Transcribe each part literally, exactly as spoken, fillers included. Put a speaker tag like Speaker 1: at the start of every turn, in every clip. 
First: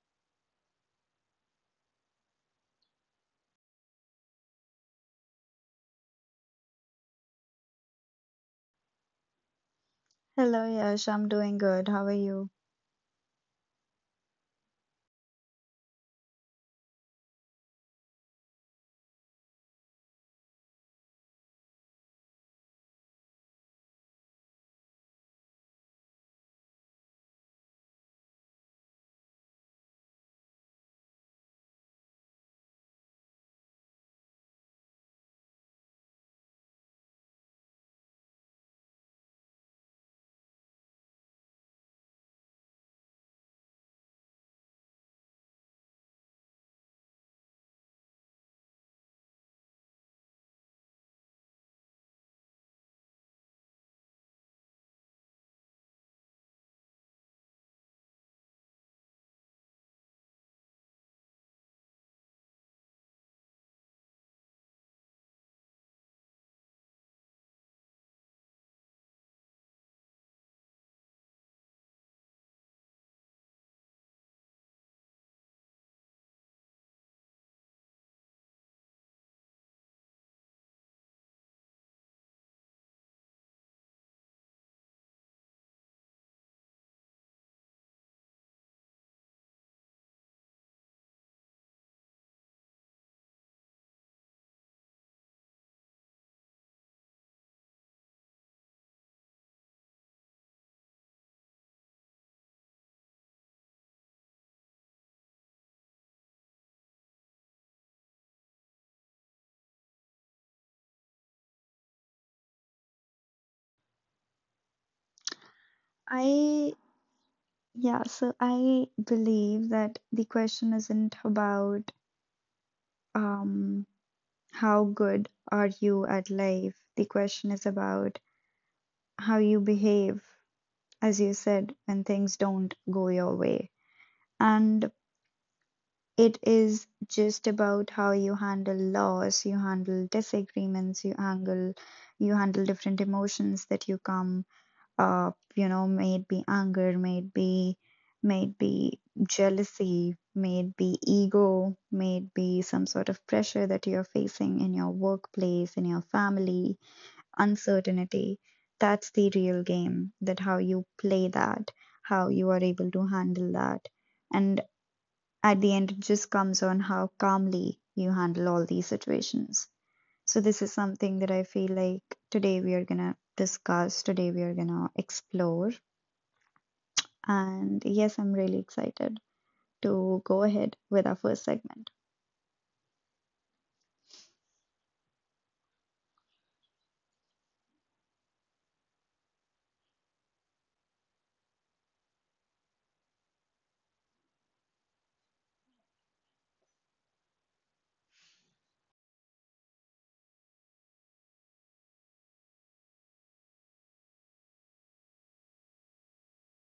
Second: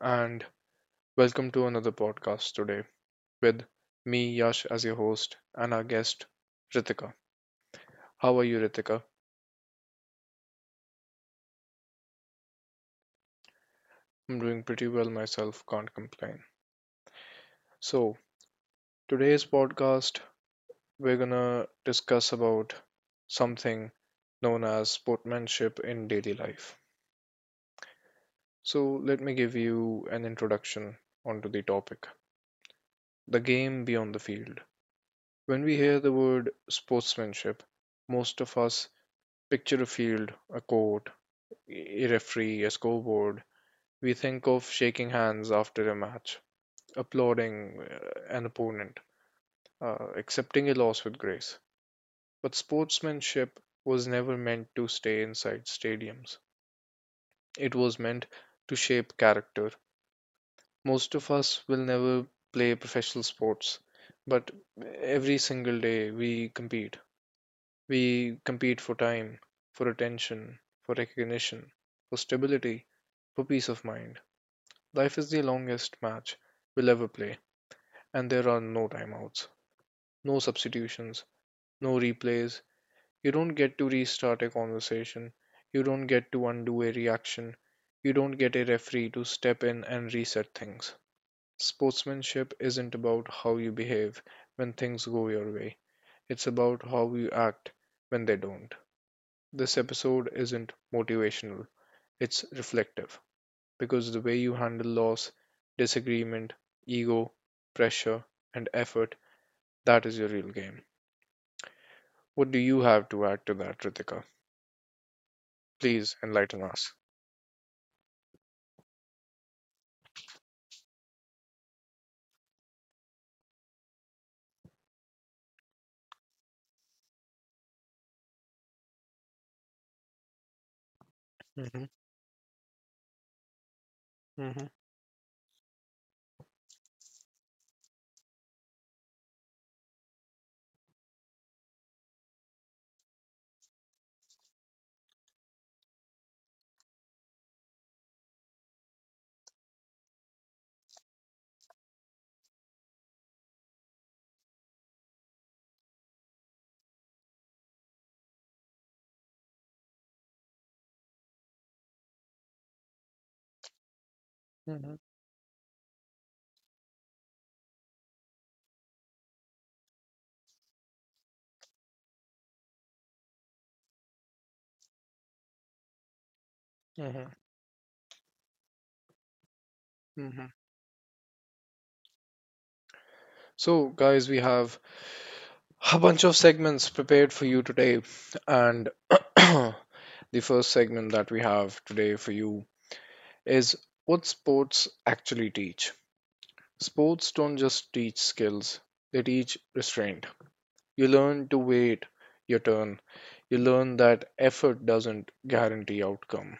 Speaker 1: and welcome to another podcast today with me, Yash, as your host, and our guest, Ritika. How are you, Ritika?
Speaker 2: Hello, Yash. I'm doing good. How are you?
Speaker 1: I'm doing pretty well myself, can't complain. So, today's podcast, we're gonna discuss about something known as sportsmanship in daily life. So, let me give you an introduction onto the topic, the game beyond the field. When we hear the word sportsmanship, most of us picture a field, a court, a referee, a scoreboard. We think of shaking hands after a match, applauding uh, an opponent, uh, accepting a loss with grace. But sportsmanship was never meant to stay inside stadiums, it was meant to shape character. Most of us will never play professional sports, but every single day we compete. We compete for time, for attention, for recognition, for stability, for peace of mind. Life is the longest match we'll ever play, and there are no timeouts, no substitutions, no replays. You don't get to restart a conversation, you don't get to undo a reaction, you don't get a referee to step in and reset things. Sportsmanship isn't about how you behave when things go your way, it's about how you act when they don't. This episode isn't motivational, it's reflective because the way you handle loss, disagreement, ego, pressure, and effort, that is your real game. What do you have to add to that, Ritika? Please enlighten
Speaker 2: I,
Speaker 1: us.
Speaker 2: yeah, so I believe that the question isn't about um how good are you at life. The question is about how you behave, as you said,
Speaker 1: hmm
Speaker 2: when things don't go your way.
Speaker 1: hmm
Speaker 2: And it is just about how you handle loss, you handle disagreements, you handle you handle different emotions that you come uh, you know, maybe anger, maybe, maybe jealousy, maybe ego, maybe some sort of pressure that you're facing in your workplace, in your family, uncertainty. That's the real game, that how you play that, how you are able to handle that. And
Speaker 1: hmm
Speaker 2: at the end, it just comes on how calmly you handle all these situations. So, this is something that I feel like today we are gonna discuss, today we are gonna explore.
Speaker 1: hmm
Speaker 2: And yes, I'm really excited to go
Speaker 1: hmm
Speaker 2: ahead with our first segment.
Speaker 1: So, guys, we have a bunch of segments prepared for you today, and the first segment that we have today for you is what sports actually teach. Sports don't just teach skills, they teach restraint. You learn to wait your turn. You learn that effort doesn't guarantee outcome.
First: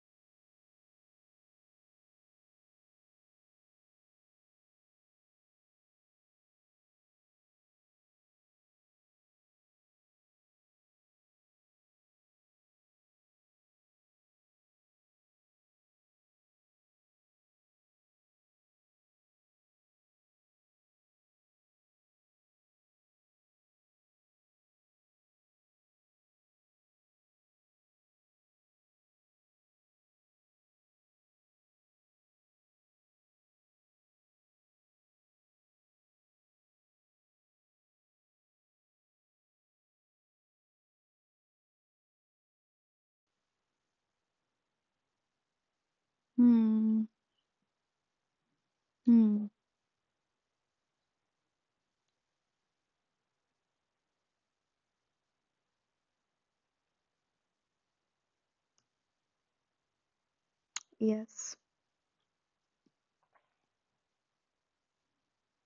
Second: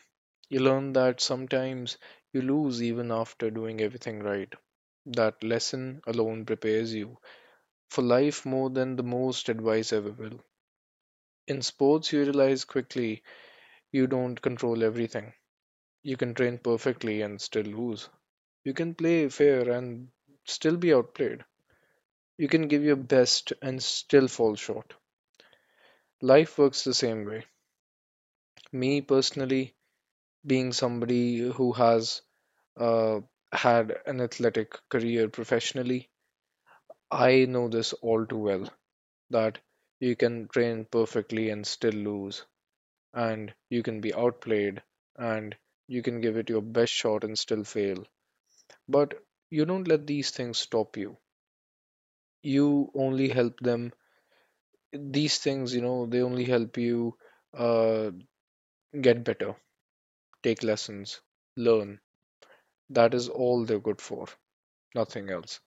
Speaker 1: You learn that sometimes you lose even after doing everything right. That lesson alone prepares you for life more than the most advice ever will. In sports, you realize quickly you don't control everything. You can train perfectly and still lose. You can play fair and still be outplayed. You can give your best and still fall short. Life works the same way. Me personally, being somebody who has uh, had an athletic career professionally, I know this all too well that you can train perfectly and still lose, and you can be outplayed, and you can give it your best
Speaker 2: Hmm.
Speaker 1: shot and still fail. But
Speaker 2: Hmm.
Speaker 1: you don't let these things stop you. You only help them. These things, you know, they only help you uh, get better, take lessons,
Speaker 2: Yes.
Speaker 1: learn. That is all they're good for, nothing else.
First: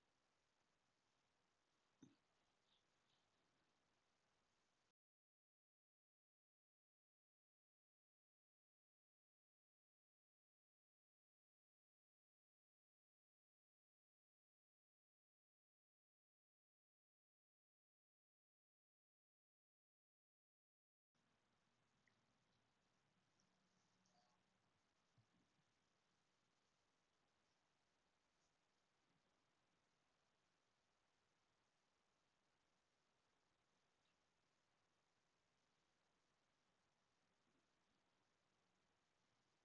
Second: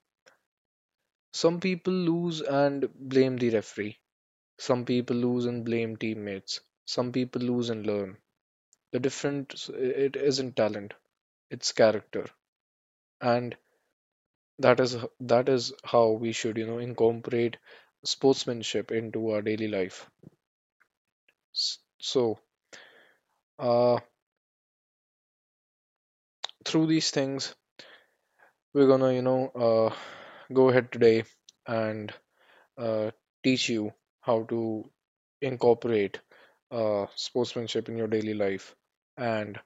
Speaker 1: Some people lose and blame the referee. Some people lose and blame teammates. Some people lose and learn. The difference, it isn't talent, it's character. And that is that is how we should, you know, incorporate sportsmanship into our daily life. So, uh, through these things, we're gonna, you know, uh, go ahead today and uh, teach you how to incorporate uh, sportsmanship in your daily life and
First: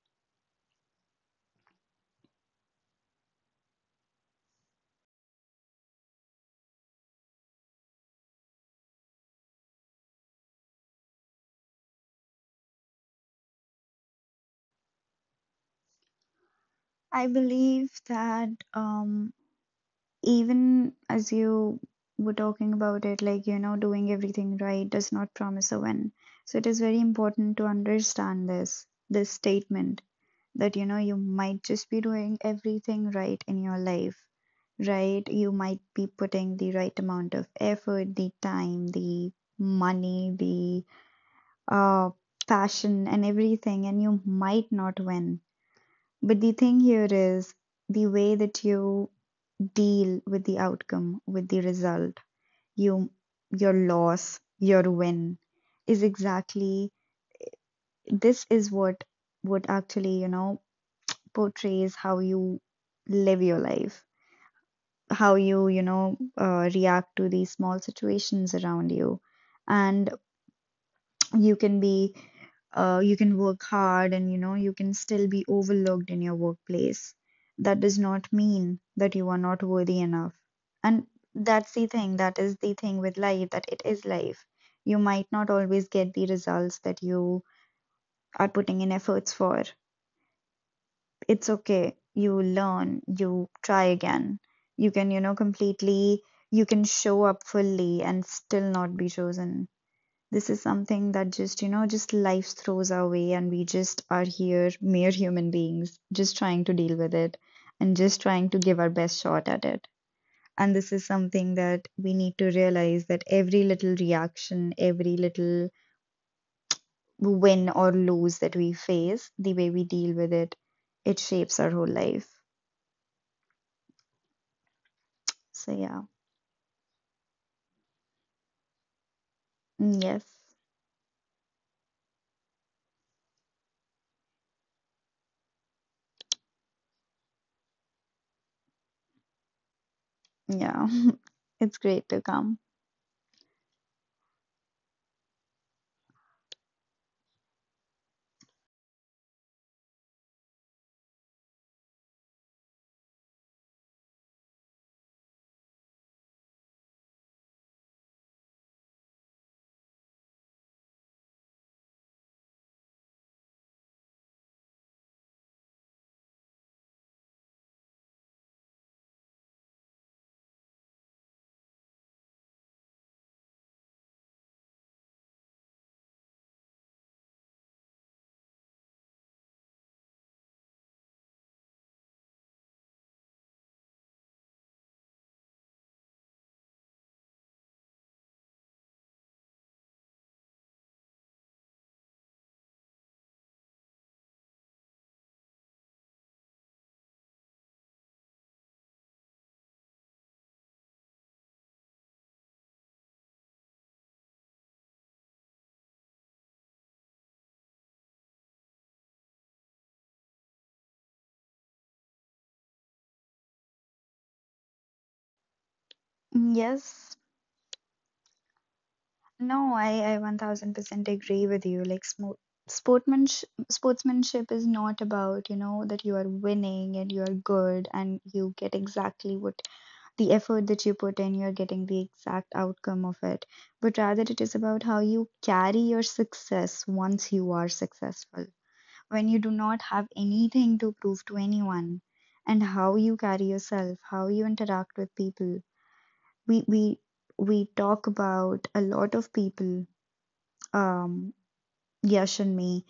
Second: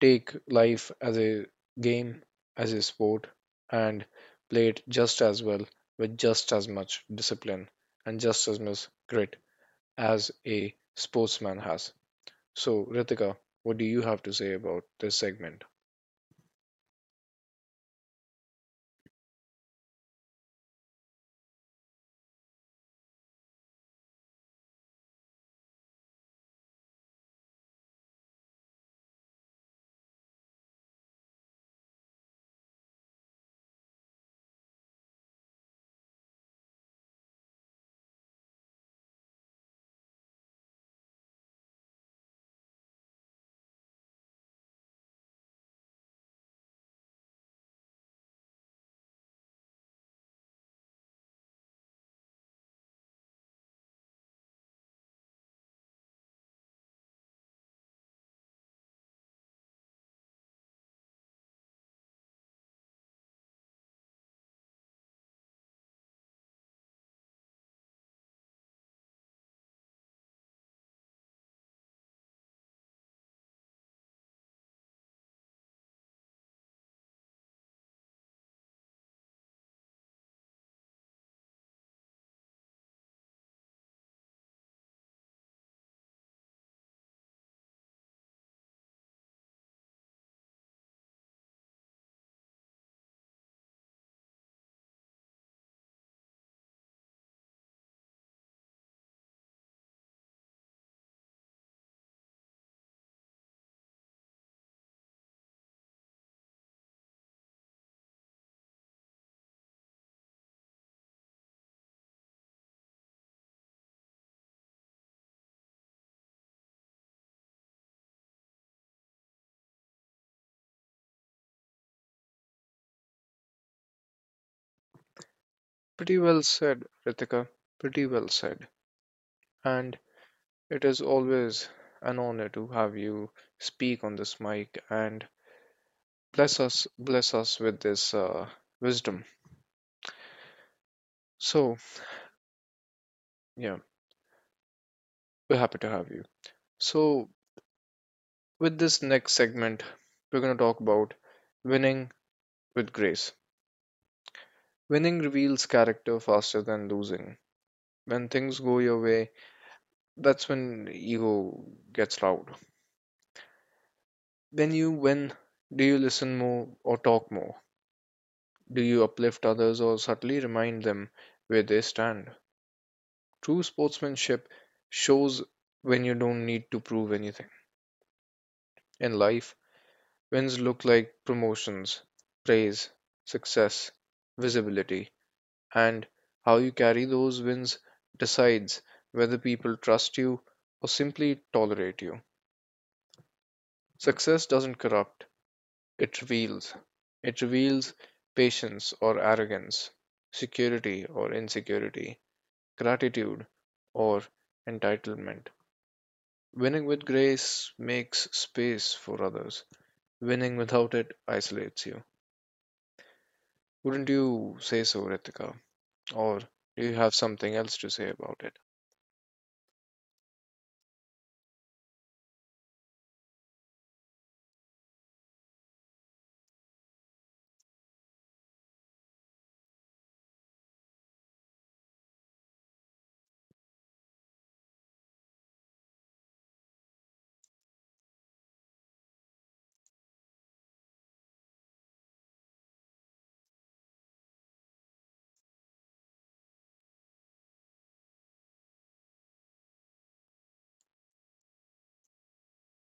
Speaker 1: take life as a game, as a sport, and play it just as well with just as much discipline and just as much grit as a sportsman has. So, Ritika, what do you have to say about this segment?
Speaker 2: I believe that um even as you were talking about it, like, you know, doing everything right does not promise a win. So it is very important to understand this this statement that, you know, you might just be doing everything right in your life, right? You might be putting the right amount of effort, the time, the money, the uh, passion and everything, and you might not win. But the thing here is the way that you deal with the outcome, with the result, you, your loss, your win, is exactly this is what what actually, you know, portrays how you live your life, how you, you know, uh, react to these small situations around you, and you can be uh, you can work hard and, you know, you can still be overlooked in your workplace. That does not mean that you are not worthy enough. And that's the thing that is the thing with life, that it is life. You might not always get the results that you are putting in efforts for. It's okay, you learn, you try again. You can you know completely You can show up fully and still not be chosen. This is something that, just, you know, just life throws our way, and we just are here, mere human beings, just trying to deal with it and just trying to give our best shot at it. And this is something that we need to realize, that every little reaction, every little win or lose that we face, the way we deal with it, it shapes our whole life. So, yeah.
Speaker 1: Pretty well said, Ritika. Pretty well said. And
Speaker 2: Mm, yes.
Speaker 1: it is always an honor to have you speak on this mic and bless us bless us with this uh, wisdom.
Speaker 2: Yeah.
Speaker 1: So,
Speaker 2: It's great to come.
Speaker 1: yeah, we're happy to have you. So, with this next segment, we're going to talk about winning with grace. Winning reveals character faster than losing. When things go your way, that's when ego gets loud. When you win, do you listen more or talk more? Do you uplift others or subtly remind them where they stand? True sportsmanship shows when you don't need to prove anything. In life, wins look like promotions, praise, success, visibility, and how you carry those wins decides whether people trust you or simply tolerate you. Success doesn't corrupt, it reveals. It reveals patience or arrogance, security or insecurity, gratitude or entitlement. Winning with grace makes space for others. Winning without it isolates you. Wouldn't you say so, Ritika? Or do
Speaker 2: Mm,
Speaker 1: you have
Speaker 2: yes.
Speaker 1: something else to say about it?
Speaker 2: No, I, I one thousand percent agree with you. Like, smo- sportsmanship, sportsmanship is not about, you know, that you are winning and you are good and you get exactly what, the effort that you put in, you're getting the exact outcome of it. But rather, it is about how you carry your success once you are successful, when you do not have anything to prove to anyone, and how you carry yourself, how you interact with people. We, we, we talk about a lot of people, um, Yash and me,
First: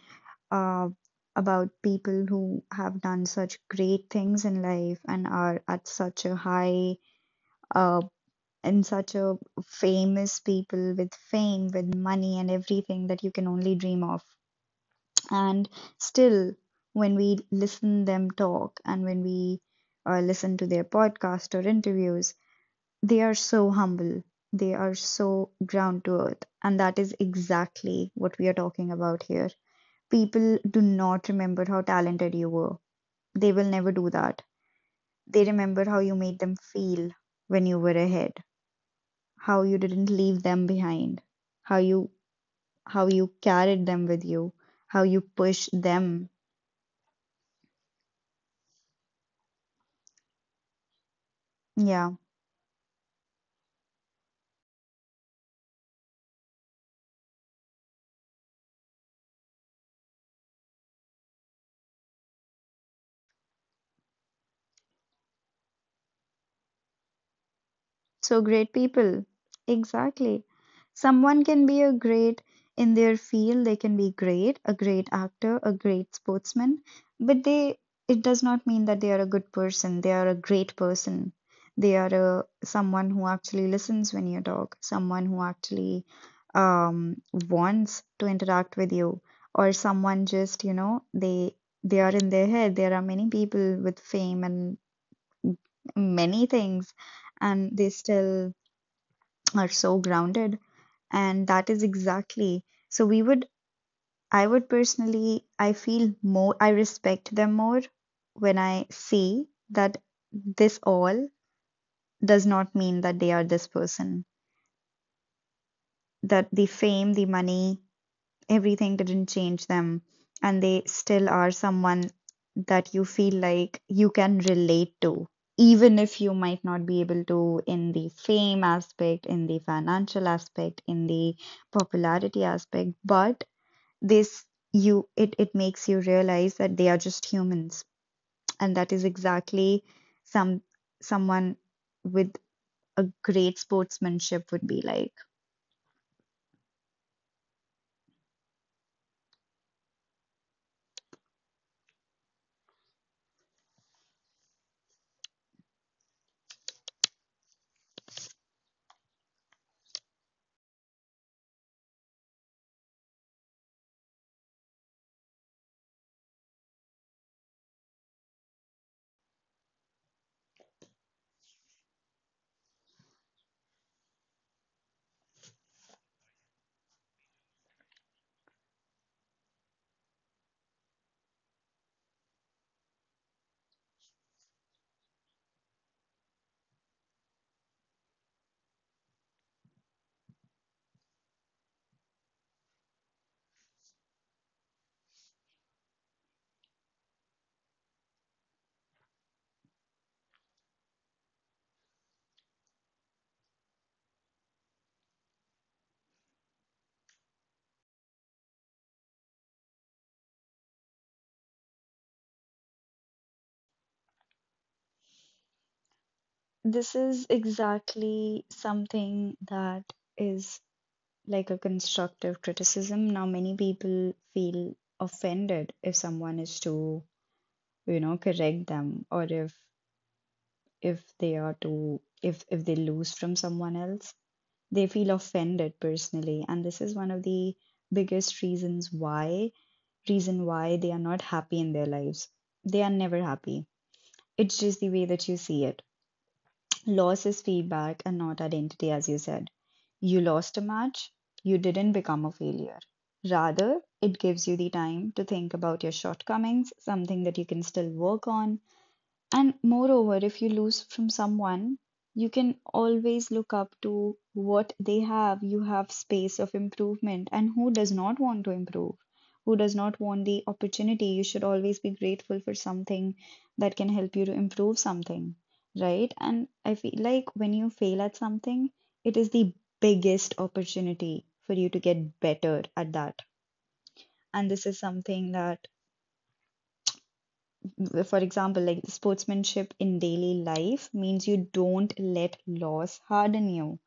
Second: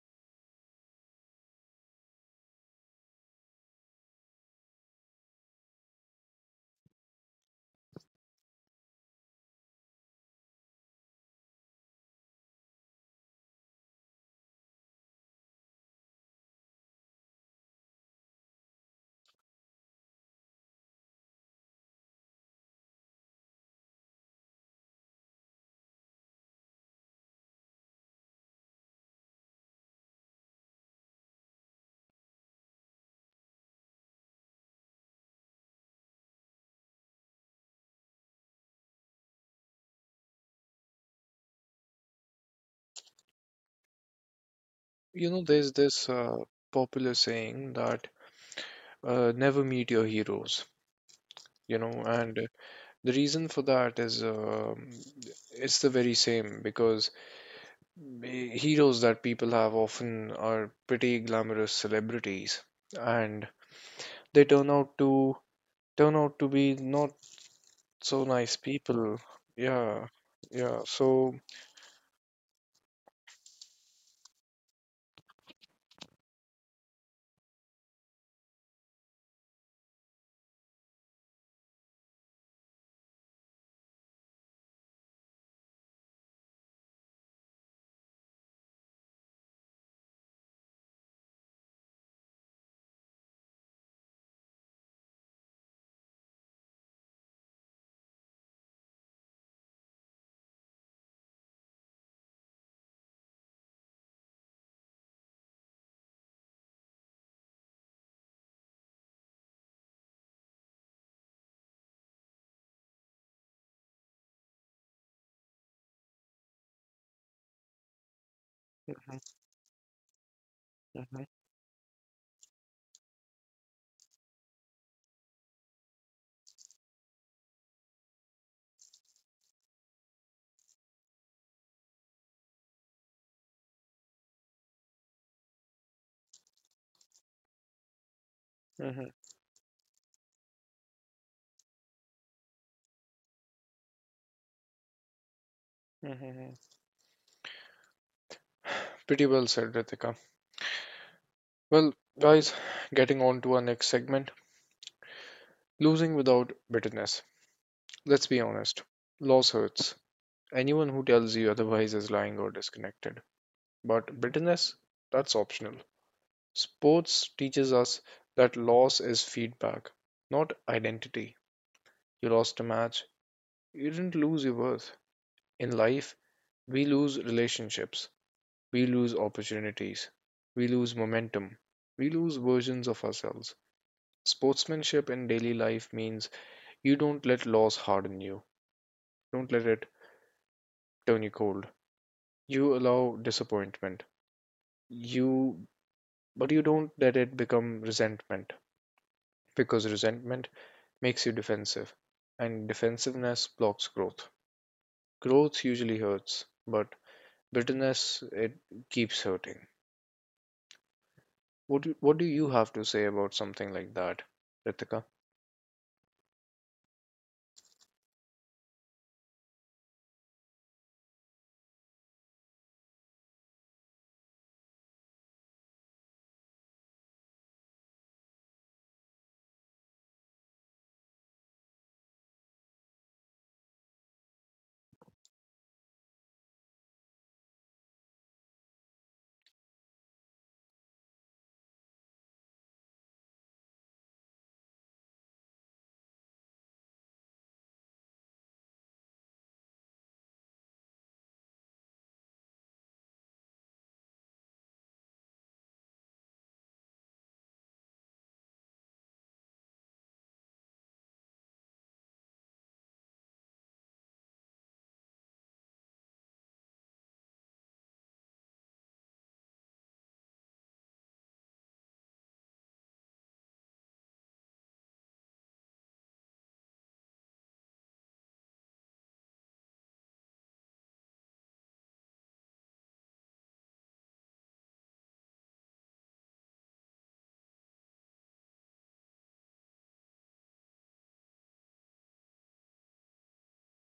Speaker 2: uh, about people who have done such great things in life and are at such a high, uh, and such a famous people with fame, with money, and everything that you can only dream of. And still, when we listen them talk and when we uh, listen to their podcast or interviews, they are so humble. They are so ground to earth. And that is exactly what we are talking about here. People do not remember how talented you were. They will never do that. They remember how you made them feel when you were ahead, how you didn't leave them behind, how you how you carried them with you, how you
Speaker 1: You know,
Speaker 2: pushed
Speaker 1: there's this
Speaker 2: them.
Speaker 1: uh, popular saying that uh, never meet your heroes, you know,
Speaker 2: Yeah.
Speaker 1: and the reason for that is um it's the very same because eh, heroes that people have often are pretty glamorous celebrities and they turn out to turn out to be not so
Speaker 2: So,
Speaker 1: nice
Speaker 2: great
Speaker 1: people.
Speaker 2: people.
Speaker 1: Yeah.
Speaker 2: Exactly.
Speaker 1: Yeah. So
Speaker 2: Someone can be a great in their field, they can be great, a great actor, a great sportsman, but they it does not mean that they are a good person, they are a great person. They are a, someone who actually listens when you talk, someone who actually um, wants to interact with you, or someone just, you know, they they are in their head. There are many people with fame and many things and they still are so grounded, and that is exactly, so we would, I would personally, i feel more I respect them more when I see that this all does not mean that they are this person, that the fame, the money, everything didn't change them, and they
Speaker 1: Mhm,
Speaker 2: still are someone that you feel like you can relate to, even if you might not be able to in the fame aspect, in the financial aspect, in the popularity aspect. But this, you it, it makes you realize that they are just humans, and that is
Speaker 1: mhm,
Speaker 2: exactly some someone with a great sportsmanship would be like.
Speaker 1: mhm, mhm. pretty well said, Ritika. Well, guys, getting on to our next segment, losing without bitterness. Let's be honest. Loss hurts. Anyone who tells you otherwise is lying or disconnected. But bitterness, that's optional. Sports teaches us that loss is feedback, not identity. You lost a match. You didn't lose your worth. In life, we lose relationships. We lose opportunities. We lose momentum. We lose versions of ourselves. Sportsmanship in daily life means you don't let loss harden you. Don't let it turn you cold. You allow disappointment. You but you don't let it become resentment because resentment makes you defensive and defensiveness blocks growth. Growth usually hurts, but bitterness, it keeps hurting. What do, what do you have to say about something like that, Ritika?
Speaker 2: This is exactly something that is like a constructive criticism. Now, many people feel offended if someone is too, you know, correct them, or if if they are too if if they lose from someone else, they feel offended personally. And this is one of the biggest reasons why reason why they are not happy in their lives. They are never happy. It's just the way that you see it. Loss is feedback and not identity, as you said. You lost a match, you didn't become a failure. Rather, it gives you the time to think about your shortcomings, something that you can still work on. And moreover, if you lose from someone, you can always look up to what they have. You have space of improvement. And who does not want to improve? Who does not want the opportunity? You should always be grateful for something that can help you to improve something, right? And I feel like when you fail at something, it is the biggest opportunity for you to get better at that. And this is something that, for example, like sportsmanship in daily life means you don't let loss harden you.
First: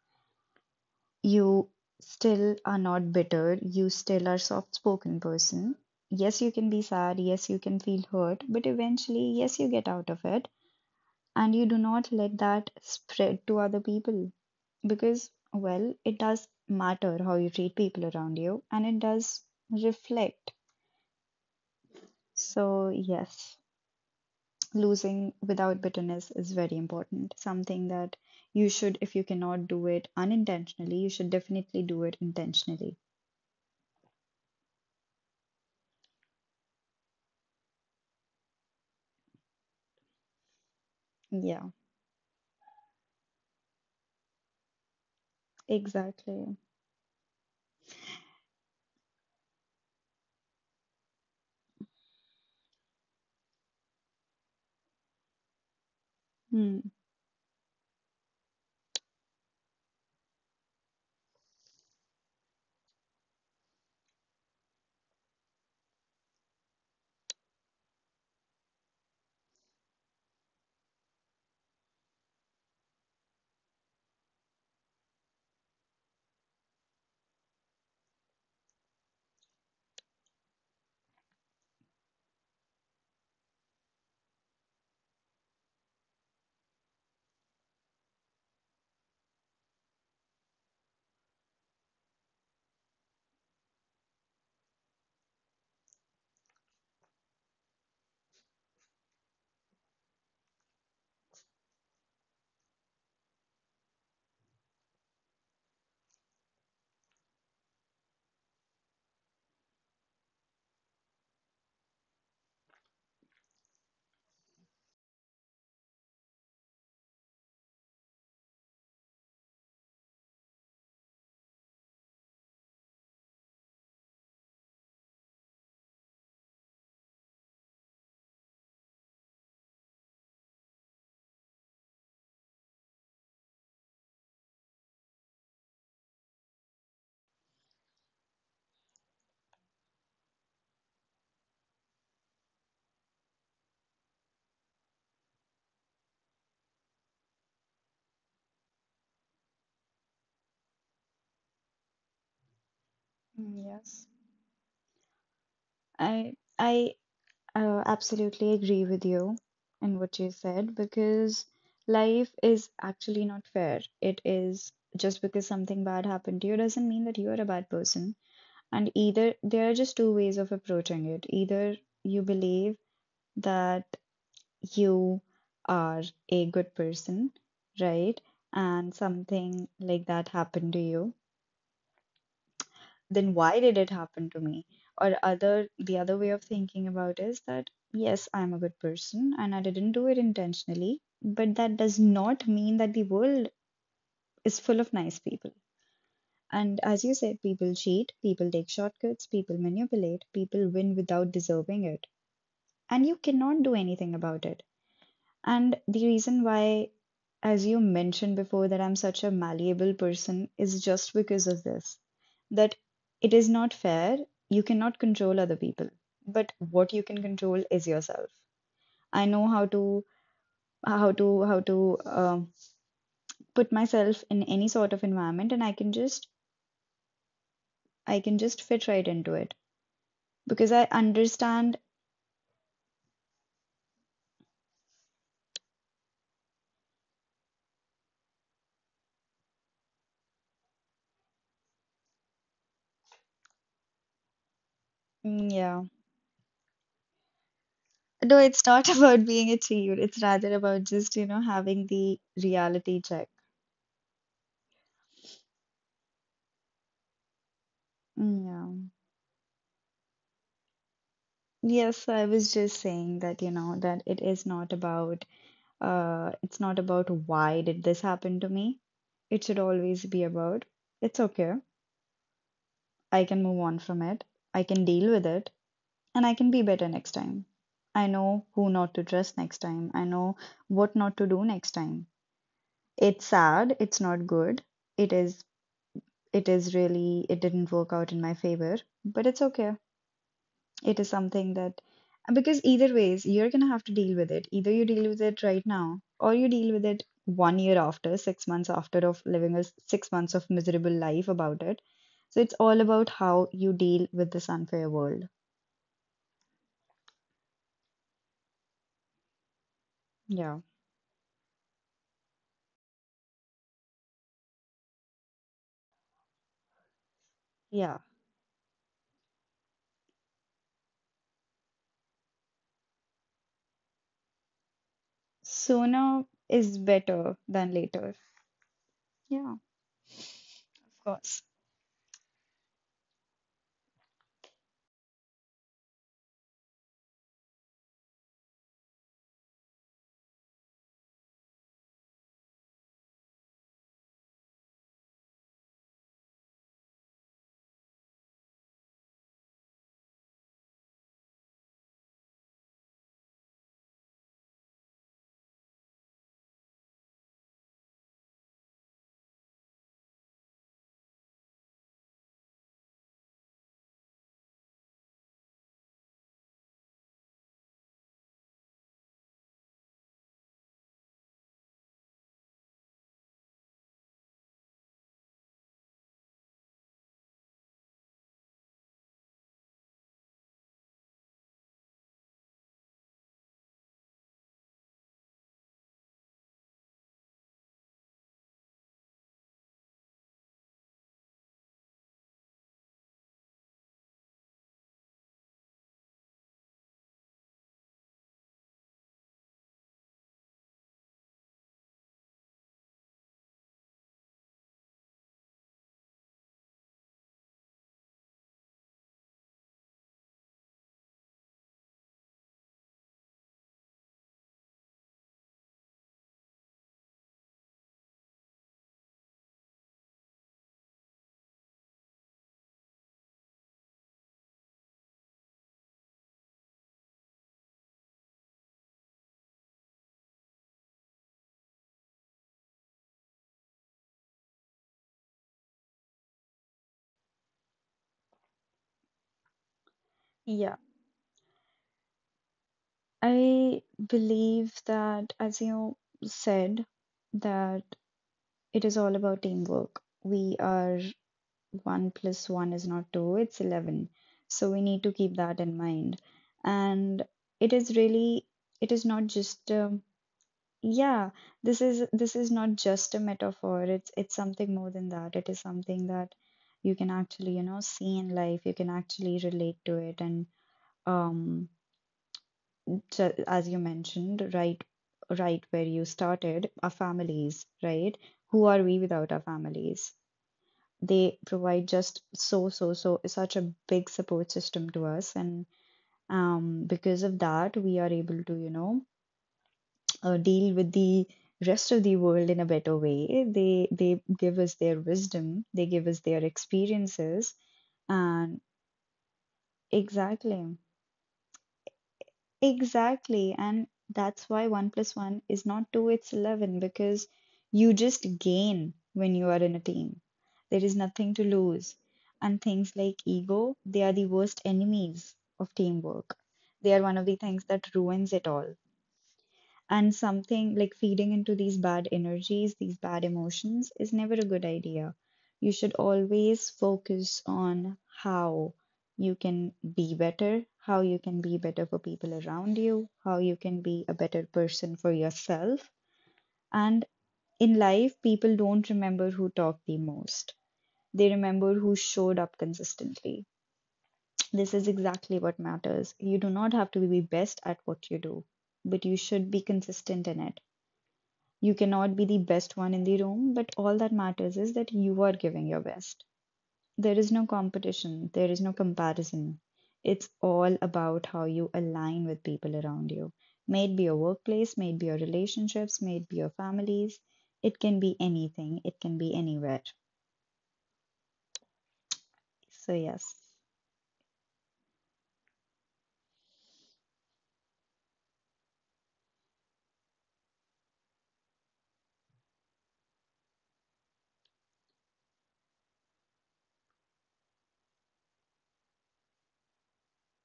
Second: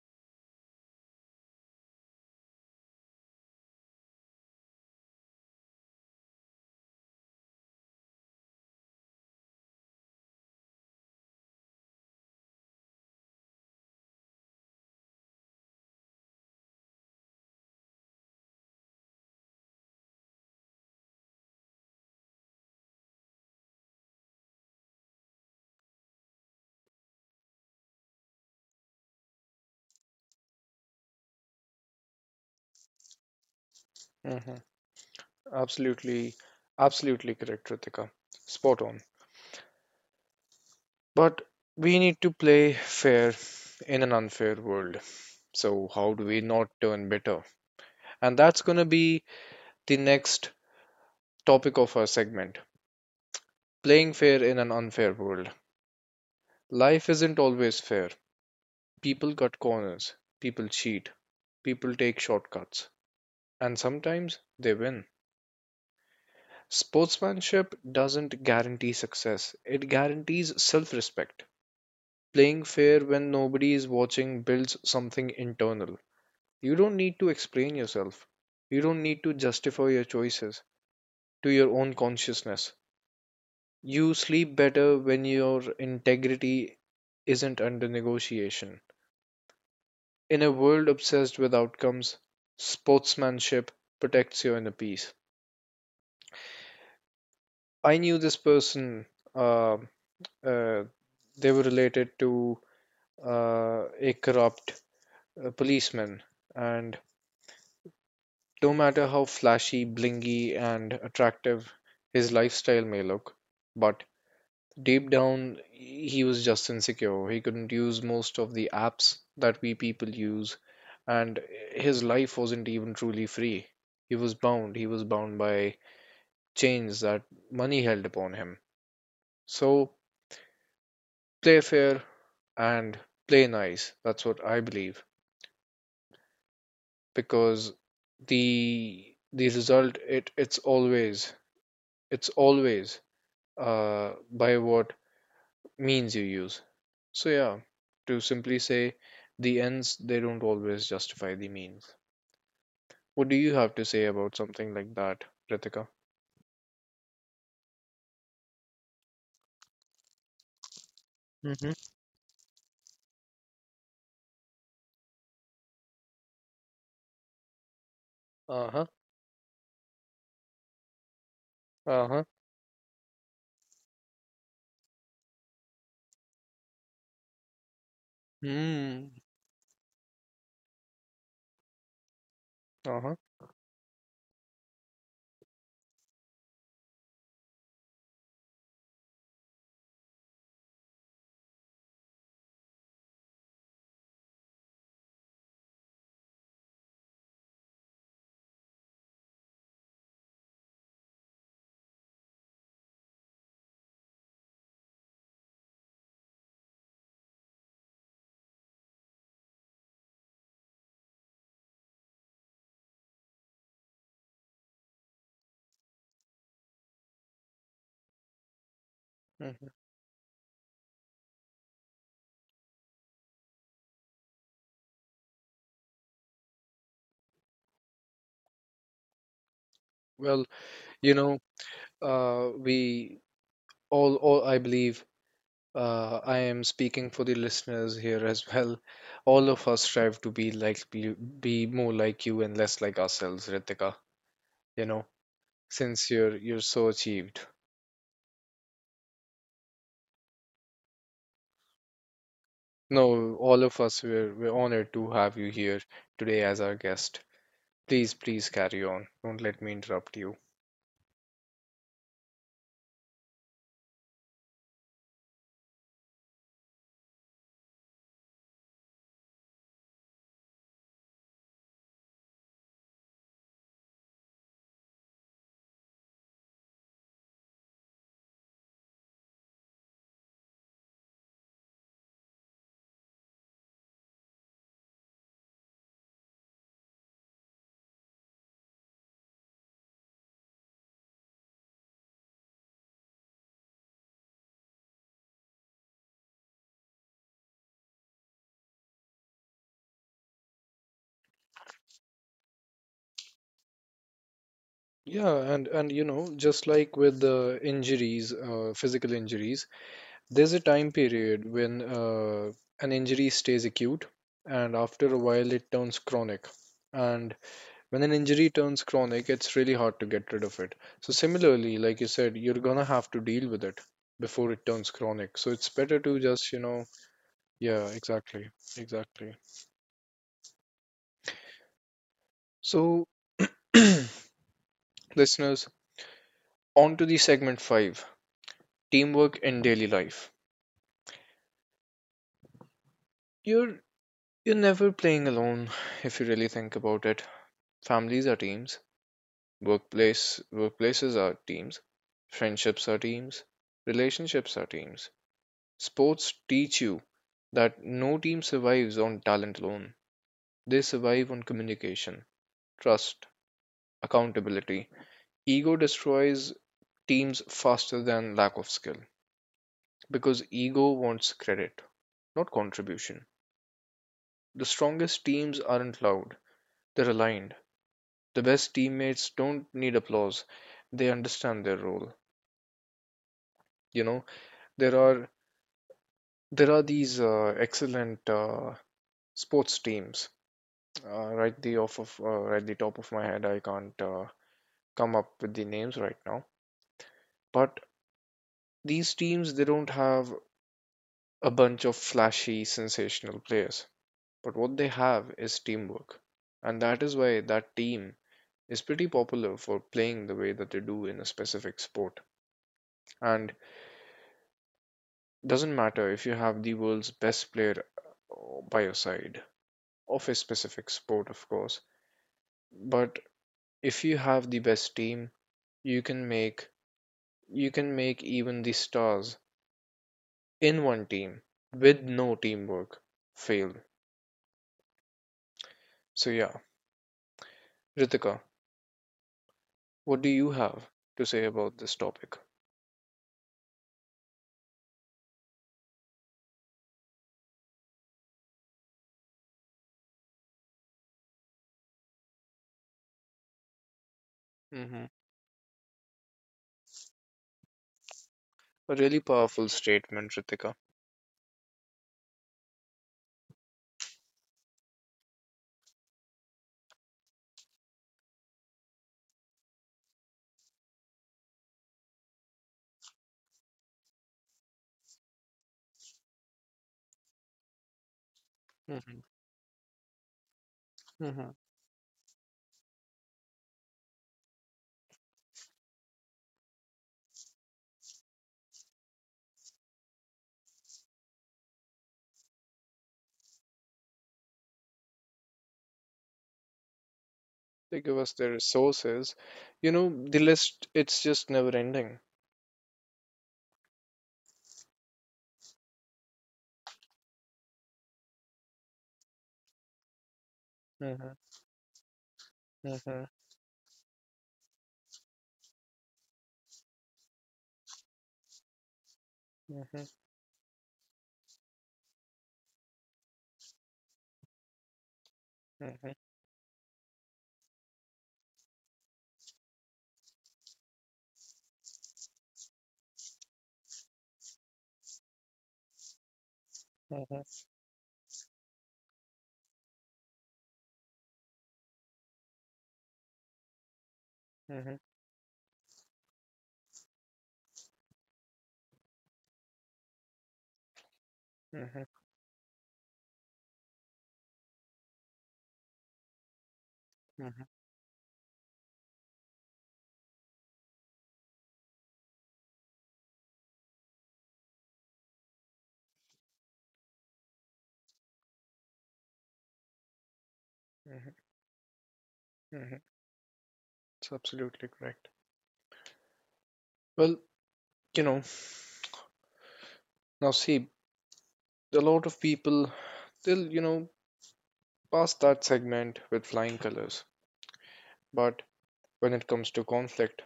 Speaker 2: You still are not bitter, you still are soft spoken person. Yes, you can be sad, yes, you can feel hurt, but eventually, yes, you get out of it, and you do not let that spread to other people, because, well, it does matter how you treat people around you, and it does reflect. So, yes, losing without bitterness is very important. Something that you should, if you cannot do it unintentionally, you should definitely do it intentionally.
Speaker 1: hmm Absolutely, absolutely correct, Ritika. Spot on. But
Speaker 2: Yeah,
Speaker 1: we need to play fair in an unfair world. So, how do we
Speaker 2: exactly.
Speaker 1: not turn bitter? And that's going to be the next topic of our segment, playing fair in an unfair world.
Speaker 2: Hmm.
Speaker 1: Life isn't always fair. People cut corners, people cheat, people take shortcuts, and sometimes they win. Sportsmanship doesn't guarantee success, it guarantees self respect. Playing fair when nobody is watching builds something internal. You don't need to explain yourself. You don't need to justify your choices to your own consciousness. You sleep better when your integrity isn't under negotiation. In a world obsessed with outcomes, sportsmanship protects your inner peace. I knew this person, uh, uh, they were related to uh, a corrupt uh, policeman, and no matter how flashy, blingy, and attractive his lifestyle may look, but deep down, he was just insecure. He couldn't use most of the apps that we people use, and his life wasn't even truly free. He was bound. He was bound by chains that money held upon him. So play fair and play nice. That's what I believe. Because the the result, it it's always it's always uh, by what means you use. So, yeah, to simply say, the ends, they don't always justify the means. What do you
Speaker 2: Mm,
Speaker 1: have to
Speaker 2: yes.
Speaker 1: say about something like that, Ritika?
Speaker 2: I I uh, absolutely agree with you in what you said, because
Speaker 1: hmm
Speaker 2: life is actually not fair. It is, just because something bad happened to you doesn't mean that you are a bad person.
Speaker 1: Uh-huh.
Speaker 2: And either, there are just two ways of approaching it. Either you
Speaker 1: Uh-huh.
Speaker 2: believe that you are a good person, right? And
Speaker 1: Hmm.
Speaker 2: something like that happened to you,
Speaker 1: Uh-huh.
Speaker 2: then why did it happen to me? Or other the other way of thinking about is that, yes, I'm a good person and I didn't do it intentionally, but that does not mean that the world is full of nice people. And as you said, people cheat, people take shortcuts, people manipulate, people win without deserving it. And you cannot do anything about it. And the reason why, as you mentioned before, that I'm such a malleable person, is just because of this, that it is not fair. You cannot control other people, but what you can control is yourself. I know
Speaker 1: mhm.
Speaker 2: how to how to how to um put myself in any sort of environment, and I can just I can just fit right into it,
Speaker 1: Well,
Speaker 2: because I
Speaker 1: you know,
Speaker 2: understand.
Speaker 1: uh, we all, all, I believe, uh, I am speaking for the listeners here as well. All of us strive to be like, be, be more like you and less like ourselves, Ritika. You know,
Speaker 2: Mm, yeah,
Speaker 1: since you're you're so achieved.
Speaker 2: no, it's not about being achieved. It's rather about just, you know, having the reality check.
Speaker 1: No, all of us were we're honored to have you here today as our guest. Please,
Speaker 2: Mm,
Speaker 1: please
Speaker 2: yeah.
Speaker 1: carry on. Don't let me interrupt you.
Speaker 2: Yes, I was just saying that, you know, that it is not about uh it's not about why did this happen to me. It should always be about, it's okay. I can move on from it. I can deal with it, and I can be better next time. I know who not to trust next time. I know what not to do next time. It's sad, it's not good. It is it is really it didn't work out in my favor, but it's okay. It is something that, because either ways, you're gonna have to deal with it. Either you deal with it right now, or you deal with it one year after, six months after of living a s- six months of miserable life about it. So it's all about how you deal with this unfair world.
Speaker 1: Yeah, and and you know, just like with the injuries, uh, physical injuries, there's a
Speaker 2: Yeah.
Speaker 1: time period when uh, an injury stays acute, and after a while it turns chronic. And
Speaker 2: Yeah.
Speaker 1: when an injury turns chronic, it's really hard to get rid of it. So similarly, like you said, you're gonna have to deal with it before it turns chronic. So it's better to
Speaker 2: Sooner
Speaker 1: just, you
Speaker 2: is
Speaker 1: know,
Speaker 2: better than
Speaker 1: yeah,
Speaker 2: later.
Speaker 1: exactly. Exactly.
Speaker 2: Yeah, of course.
Speaker 1: So, listeners, on to the segment five, teamwork in daily life. You're you're never playing alone if you really think about it. Families are teams, workplace workplaces are teams, friendships are teams, relationships are teams. Sports teach you that no team survives on talent alone. They survive on communication, trust, accountability. Ego destroys teams faster than lack of skill. Because ego wants credit, not contribution. The strongest teams aren't loud, they're aligned. The best teammates don't need applause, they understand their role. You know, there are there are these uh, excellent uh, sports teams. Uh, right the off of uh, right the top of my head, I can't uh, come up with the names right now. But these teams, they don't have a bunch of flashy, sensational players. But what they have is teamwork. And that is why that team is pretty popular for playing the way that they do in a specific sport. And doesn't matter if you have the world's best player uh, by your side of a specific sport, of course, but if you have the best team, you can make you can make even the stars in one team with no teamwork fail. So yeah, Ritika, what do you
Speaker 2: Yeah.
Speaker 1: have to say about this topic?
Speaker 2: I believe that, as you said, that it is all about teamwork. We are, one plus one is not two, it's eleven. So we need
Speaker 1: hmm
Speaker 2: to keep that in mind. And it is really, it
Speaker 1: A
Speaker 2: is
Speaker 1: really
Speaker 2: not just,
Speaker 1: powerful
Speaker 2: um,
Speaker 1: statement, Ritika.
Speaker 2: yeah, this is this is not just a metaphor. It's it's something more than that. It is something that you can actually, you know, see in life. You can actually relate to it and um ju- as you mentioned, right right where you started, our families, right? Who are we without
Speaker 1: hmm
Speaker 2: our families? They
Speaker 1: hmm
Speaker 2: provide just so so so such a big support system to us, and um, because of that we are able to you know uh, deal with the rest of the world in a better way. They they give us their wisdom, they give us their experiences,
Speaker 1: They give us their
Speaker 2: and
Speaker 1: resources. You know, the
Speaker 2: exactly.
Speaker 1: list, it's just never ending.
Speaker 2: Exactly. And that's why one plus one is not two, it's eleven, because you just gain when you are in a team. There is nothing
Speaker 1: Mhm,
Speaker 2: to lose. And things like
Speaker 1: mhm,
Speaker 2: ego, they are the worst enemies of teamwork. They are one of the things that ruins it all.
Speaker 1: mhm,
Speaker 2: And something like feeding into these bad energies, these bad emotions, is never a good idea. You should
Speaker 1: mhm, mhm,
Speaker 2: always focus on how you can be better, how you can be better for people around you, how you can be a better person for yourself. And in life, people don't remember who talked the most, they remember who showed up consistently. This is
Speaker 1: mhm,
Speaker 2: exactly what matters. You do not have to be best at what you do, but you should be consistent in it. You
Speaker 1: mhm, mhm,
Speaker 2: cannot be the best one in the room, but all that matters is that you are giving your best. There is no competition, there is no comparison. It's all about how you align with people around you. May it be your workplace, may it be your relationships, may it be your families. It can be anything, it can be anywhere.
Speaker 1: mhm,
Speaker 2: So,
Speaker 1: mhm.
Speaker 2: yes.
Speaker 1: It's absolutely correct. Well, you know, now see, a lot of people, they'll, you know, pass that segment with flying colors. But when it comes to conflict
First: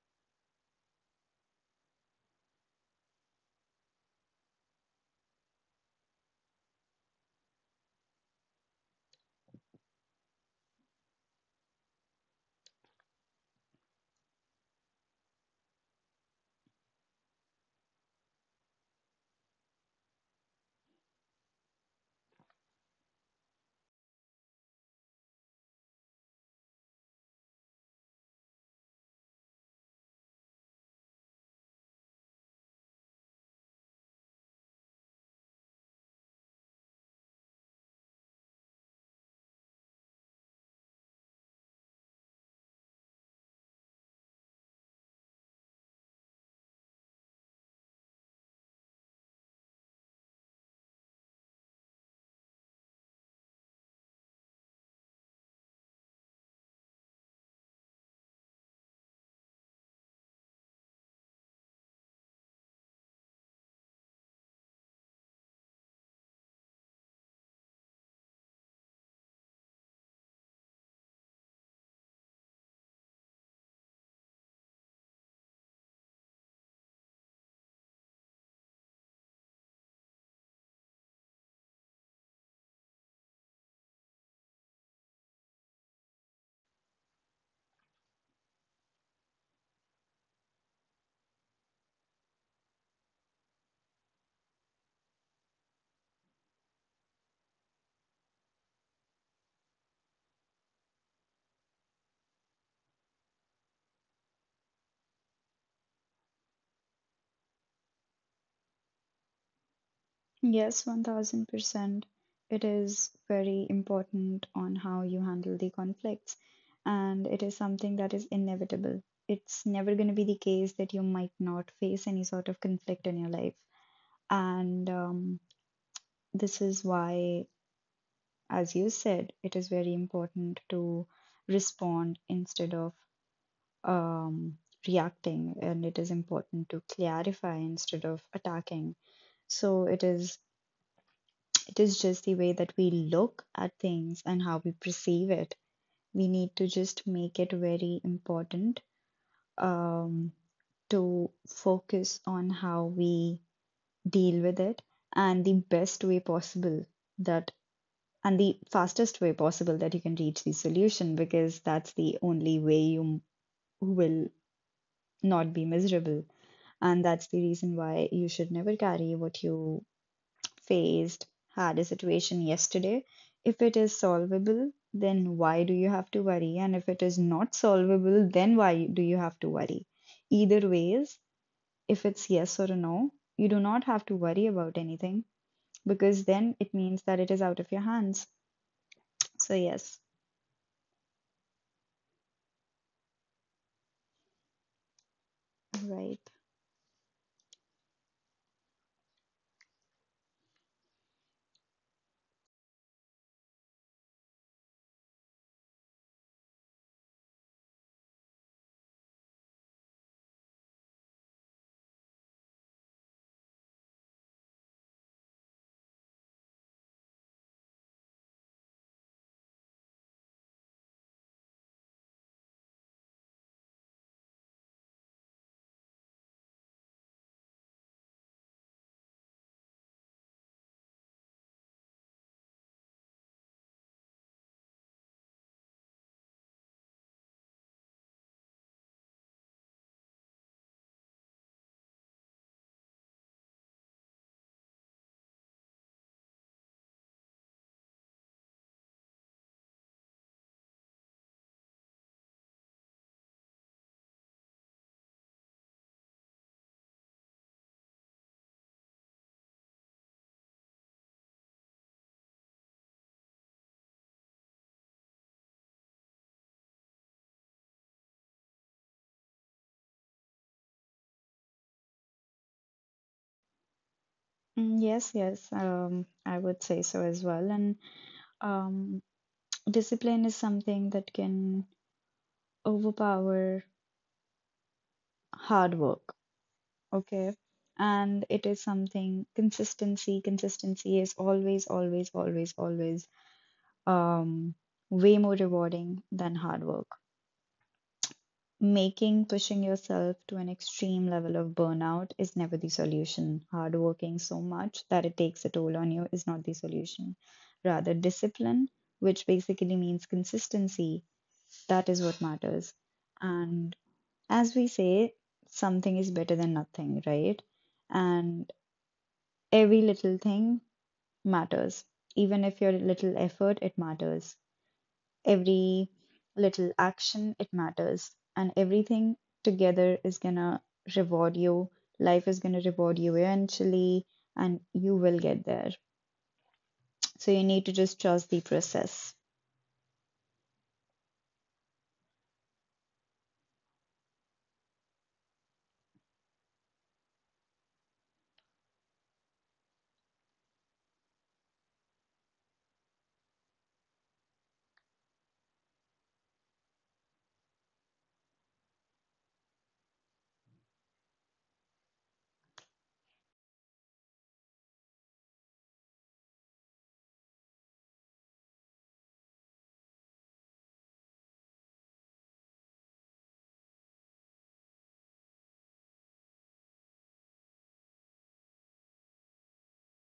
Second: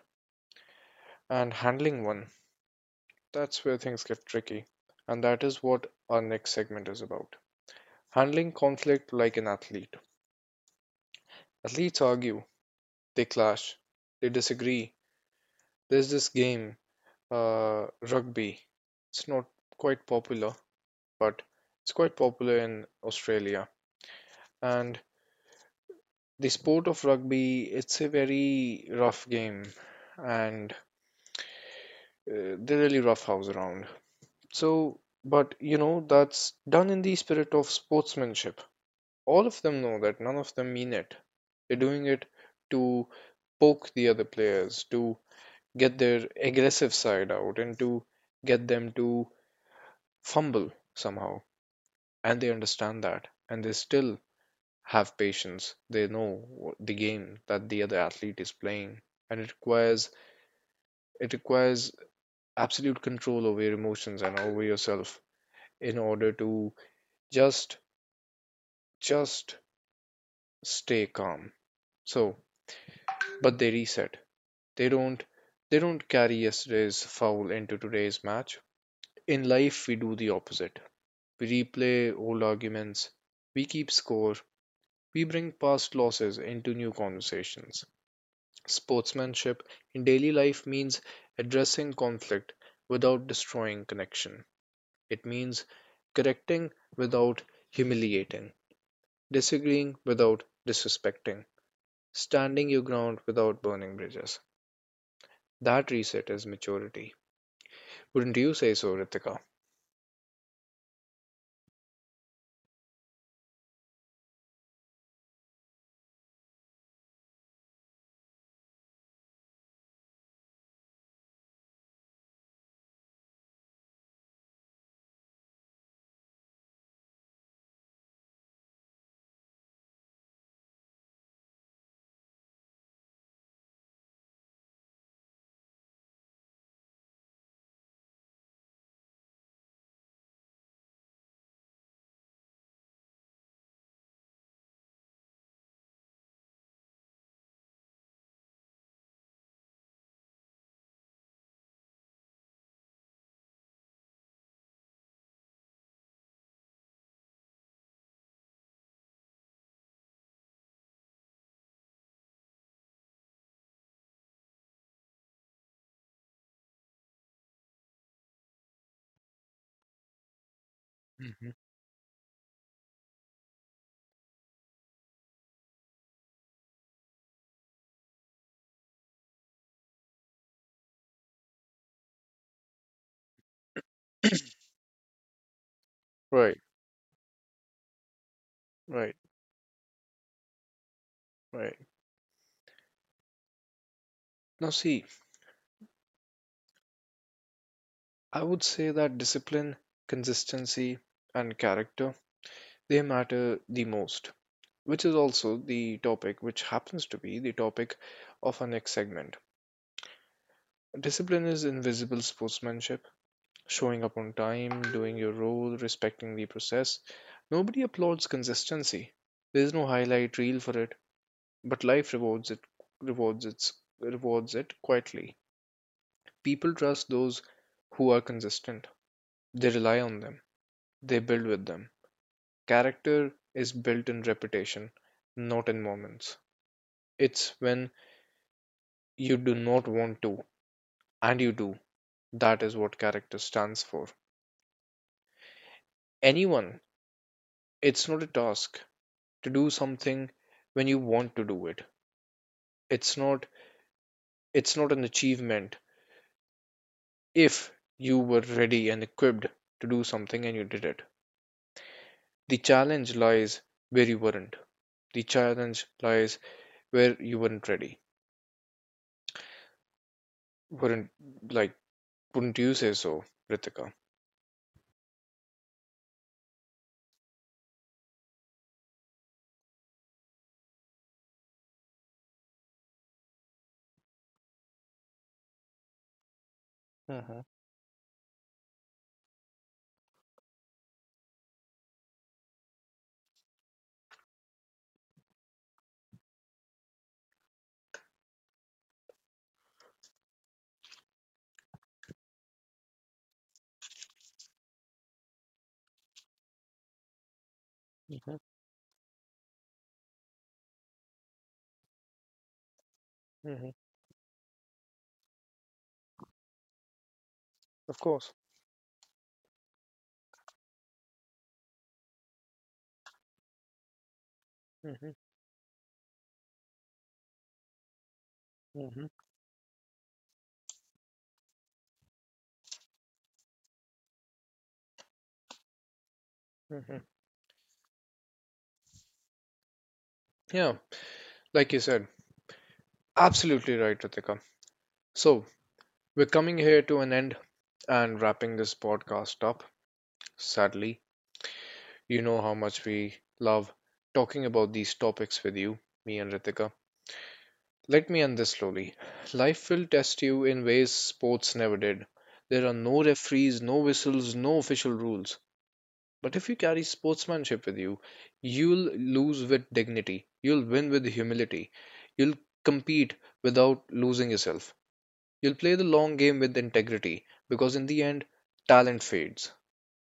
Speaker 1: and handling one, that's where things get tricky. And that is what our next segment is about. Handling conflict like an athlete. Athletes argue. They clash. They disagree. There's this game, uh, rugby. It's not quite popular, but it's quite popular in Australia. And the sport of rugby, it's a very rough game, and uh, they really roughhouse around. So, but you know, that's done in the spirit of sportsmanship. All of them know that none of them mean it. They're doing it to poke the other players, to get their aggressive side out, and to get them to fumble somehow. And they understand that. And they still have patience. They know the game that the other athlete is playing. And it requires it requires absolute control over your emotions and over yourself in order to just just stay calm. So, but they reset. They don't they don't carry yesterday's foul into today's match. In life, we do the opposite. We replay old arguments. We keep score. We bring past losses into new conversations. Sportsmanship in daily life means addressing conflict without destroying connection. It means correcting without humiliating, disagreeing without disrespecting, standing your ground without burning bridges. That reset is maturity. Wouldn't you say so, Ritika?
Speaker 2: Yes, one thousand percent. It is very important on how you handle the conflicts, and it is something that is inevitable. It's never going to be the case that you might not face any sort of conflict in your life. And um, this is why, as you said, it is very important to respond instead of um, reacting, and it is important to clarify instead of attacking. So it is. It is just the way that we look at things and how we perceive it. We need to just make it very important, um, to focus on how we deal with it, and the best way possible that and the fastest way possible that you can reach the solution, because that's the only way you will not be miserable. And that's the reason why you should never carry what you faced,
Speaker 1: Mhm.
Speaker 2: had a situation yesterday. If it is solvable, then why do you have to worry? And if it is not solvable, then why do you have to worry? Either ways, if it's yes or a no, you do not have to worry about anything, because then
Speaker 1: Right,
Speaker 2: it means that it is out of your hands.
Speaker 1: right,
Speaker 2: So, yes,
Speaker 1: right. Now, see,
Speaker 2: right.
Speaker 1: I would say that discipline, consistency, and character, they matter the most, which is also the topic which happens to be the topic of our next segment. Discipline is invisible sportsmanship, showing up on time, doing your role, respecting the process. Nobody applauds consistency. There is no highlight reel for it, but life rewards it rewards its rewards it quietly. People trust those who are consistent. They rely on them. They build with them. Character is built in repetition, not in moments. It's when you do not want to, and you do. That is what character stands for. Anyone, it's not a task to do something when you want to do it. It's not it's not an achievement if you were ready and equipped to do something and you did it. The challenge lies where you weren't. The challenge lies where you weren't ready. Weren't like Wouldn't you say so, Ritika?
Speaker 2: Mm, yes, yes, um, I would say so as well. And um, discipline is something that can overpower hard work. Okay.
Speaker 1: Mm-hmm.
Speaker 2: And it is something consistency. Consistency is always, always, always, always um way more rewarding than hard work. Making pushing yourself to an extreme level of burnout is never the solution. Hard working so much that it takes a toll on you is not the solution. Rather,
Speaker 1: Mm-hmm.
Speaker 2: discipline, which basically means consistency, that is what matters.
Speaker 1: Mm-hmm.
Speaker 2: And as we say, something is better than nothing, right?
Speaker 1: Of course.
Speaker 2: And every little thing matters. Even if your little effort, it matters.
Speaker 1: Mm-hmm.
Speaker 2: Every little action, it matters. And
Speaker 1: Mm-hmm.
Speaker 2: everything together is gonna reward you. Life is gonna reward you eventually, and you will get there.
Speaker 1: Mm-hmm.
Speaker 2: So you need to just trust the process.
Speaker 1: Yeah, like you said, absolutely right, Ritika. So we're coming here to an end and wrapping this podcast up. Sadly, you know how much we love talking about these topics with you, me and Ritika. Let me end this slowly. Life will test you in ways sports never did. There are no referees, no whistles, no official rules. But if you carry sportsmanship with you, you'll lose with dignity. You'll win with humility. You'll compete without losing yourself. You'll play the long game with integrity because in the end, talent fades.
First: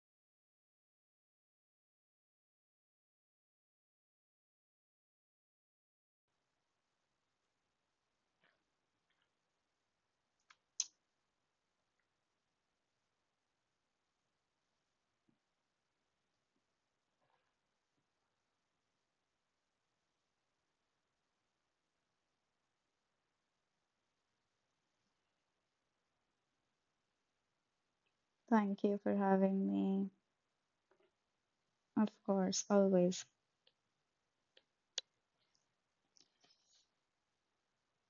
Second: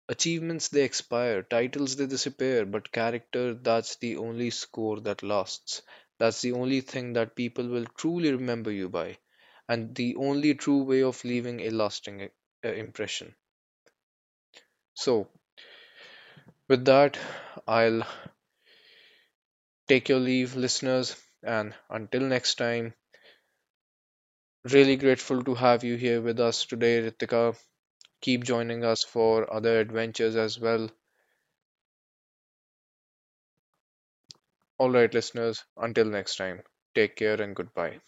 Speaker 1: Achievements, they expire, titles, they disappear, but character, that's the only score that lasts. That's the only thing that people will truly remember you by, and the only true way of leaving a lasting uh, impression. So, with that, I'll take your leave, listeners, and until next time, really grateful to have you here with us today, Ritika. Keep
Speaker 2: Thank
Speaker 1: joining
Speaker 2: you
Speaker 1: us
Speaker 2: for
Speaker 1: for
Speaker 2: having
Speaker 1: other
Speaker 2: me.
Speaker 1: adventures as well.
Speaker 2: Of course, always.
Speaker 1: All right, listeners, until next time, take care and goodbye.